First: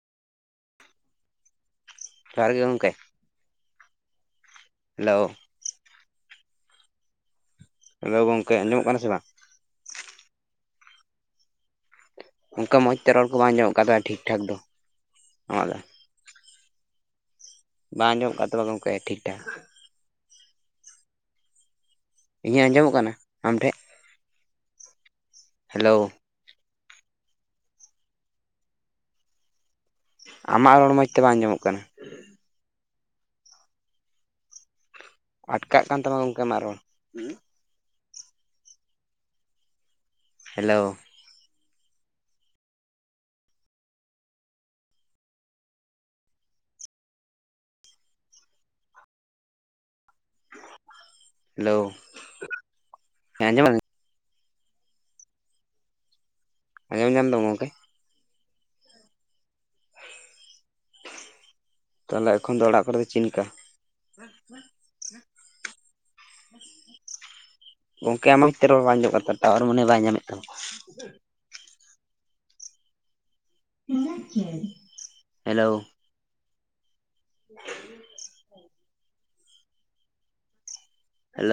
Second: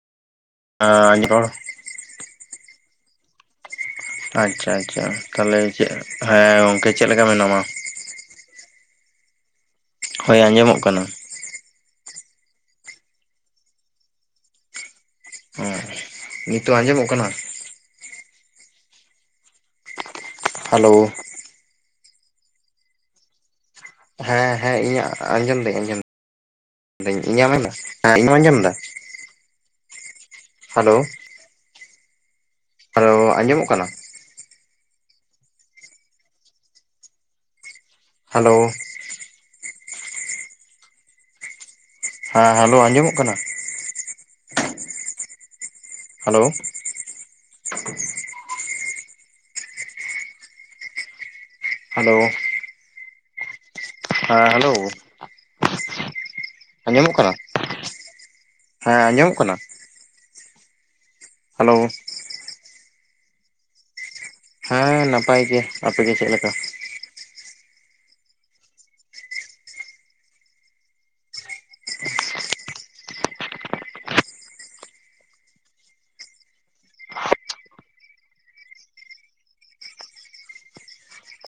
ᱟᱸ ᱡᱷᱚᱲ ᱾ ᱡᱚᱦᱟᱨ ᱜᱮ ᱜᱚᱝᱠᱮ ᱾ ᱟᱪ-ᱪᱷᱟ ᱟᱪ-ᱪᱷᱟ, ᱦᱮᱞᱳ ᱛᱟᱦᱞᱮ ᱪᱮᱜ, ᱦᱮᱸ ᱜᱚᱝᱠᱮ ᱪᱮᱫ ᱞᱮᱠᱟ ᱢᱮᱱᱟᱢᱟ? ᱦᱮᱹᱞᱳ ᱜᱚᱝᱠᱮ ᱟᱸᱡᱚᱢᱚᱜ ᱠᱟᱱᱟ ᱥᱮ ᱵᱟᱝ? ᱦᱚᱭ ᱟᱸᱡᱚᱢᱚᱜ ᱠᱟᱱᱟ ᱾ ᱚᱱᱠᱟ ᱢᱚᱸᱡᱽ ᱛᱮ ᱨᱚᱲ ᱠᱚ ᱵᱟᱝ ᱟᱸᱡᱚᱢᱚᱜ ᱠᱟᱱ ᱛᱟᱦᱮᱸ ᱴᱷᱤᱠ ᱴᱷᱟᱠ ᱫᱚ ᱾ ᱩᱦ ᱱᱤᱛᱚᱜ ᱟᱸᱡᱚᱢᱚᱜ ᱠᱟᱱᱟ? ᱵᱟᱝ ᱟᱸᱡᱚᱢ ᱠᱟᱜ ᱛᱟᱢᱟ ᱜᱚᱝᱠᱮ ᱴᱷᱤᱠ ᱴᱷᱟᱠ ᱾ ᱦᱮᱞᱳ ᱾ ᱤᱧᱟᱜ ᱟᱸᱡᱚᱢᱚᱜ ᱠᱟᱱᱟ ᱟᱢᱴᱷᱮᱱ? ᱦᱮᱸ ᱦᱮᱸ, ᱤᱧᱟᱹᱜ ᱟᱸᱡᱚᱢ ᱫᱟᱹᱧ ᱦᱮᱞᱳ ᱟᱸᱡᱚᱢ ᱫᱟᱹᱧ ' [unintelligible] ᱫᱟᱹᱧᱸ ᱤᱧᱟᱹᱢ ᱟᱸᱡᱚᱢ ᱫᱟ ᱟᱸ ᱤᱧᱟᱹᱢ ᱟᱸᱡᱚᱢ ᱫᱟ? ᱟᱢᱟᱜ ᱨᱚᱲ ᱦᱮᱞᱳ ᱢᱚᱸᱡᱽ ᱛᱮ ᱵᱟᱝ ᱟᱸᱡᱚᱢᱚᱜ ᱠᱟᱱᱟ ᱾ ᱦᱮᱞᱳ ᱟᱸᱡᱚᱢᱚᱜ ᱠᱟᱱᱟ? ᱟᱴᱠᱟᱜ ᱠᱟᱱ ᱛᱟᱢᱟ ᱜᱚᱝᱠᱮ ᱟᱢᱟᱜ ᱨᱚᱲ ᱾ ᱦᱮᱞᱳ ᱾ ᱦᱮᱹᱞᱳ ᱾ ᱦᱮᱸ, ᱦᱮᱞᱳ ᱟᱸᱡᱚᱢᱚᱜ ᱠᱟᱱᱟ? ᱦᱮᱹᱞᱳ ᱴᱷᱚᱲᱚᱝ-ᱩᱷ-ᱦᱚᱝ ᱾ ᱦᱮᱹᱞᱳ ᱦᱮᱞᱳ ᱦᱮᱸ ᱟᱸᱡᱚᱢᱮ ᱦᱮᱸ ᱦᱮᱹᱞᱳ ᱾ ᱟᱸᱡᱚᱢ ᱟᱸᱡᱚᱢᱚᱜ ᱧᱟᱢ ᱠᱟᱱᱟ, ᱫᱟᱢ ᱜᱚᱝᱠᱮ ᱦᱮᱸ ᱟᱸᱡᱟᱢᱚᱜ ᱠᱟᱱᱟ? ᱦᱮᱞᱳ ᱛᱟᱞᱦᱮ ᱮᱠᱷᱚᱱ ᱫᱚ ᱚᱲᱟᱜ ᱠᱚᱨᱮ ᱫᱚ ᱪᱮᱞᱠᱟ? ᱦᱮᱸ, ᱱᱟᱯᱟᱭ ᱜᱮ ᱟᱯᱮ ᱜᱮ ᱪᱮᱫ ᱞᱮᱠᱟ? ᱜᱚᱝᱠᱮ ᱟᱢᱟᱝ ᱦᱤᱛᱚᱜ ᱨᱚᱲ ᱵᱟᱝ ᱟᱸᱡᱚᱢᱚᱜ ᱠᱟᱱ ᱛᱟᱢᱟ ᱴᱟᱣᱟᱨ ᱢᱚᱱᱮ ᱵᱟᱭ ᱧᱟᱢᱮᱜ ᱛᱟᱢᱟ ᱾ ᱥᱩᱸ-ᱜ-ᱷᱟᱸ-ᱦ ᱾ ᱤᱧᱟᱪ ᱪᱮ, ᱦᱮᱞᱳ ᱾ ᱪᱷᱟᱜ ᱾ ᱦᱮᱞᱳ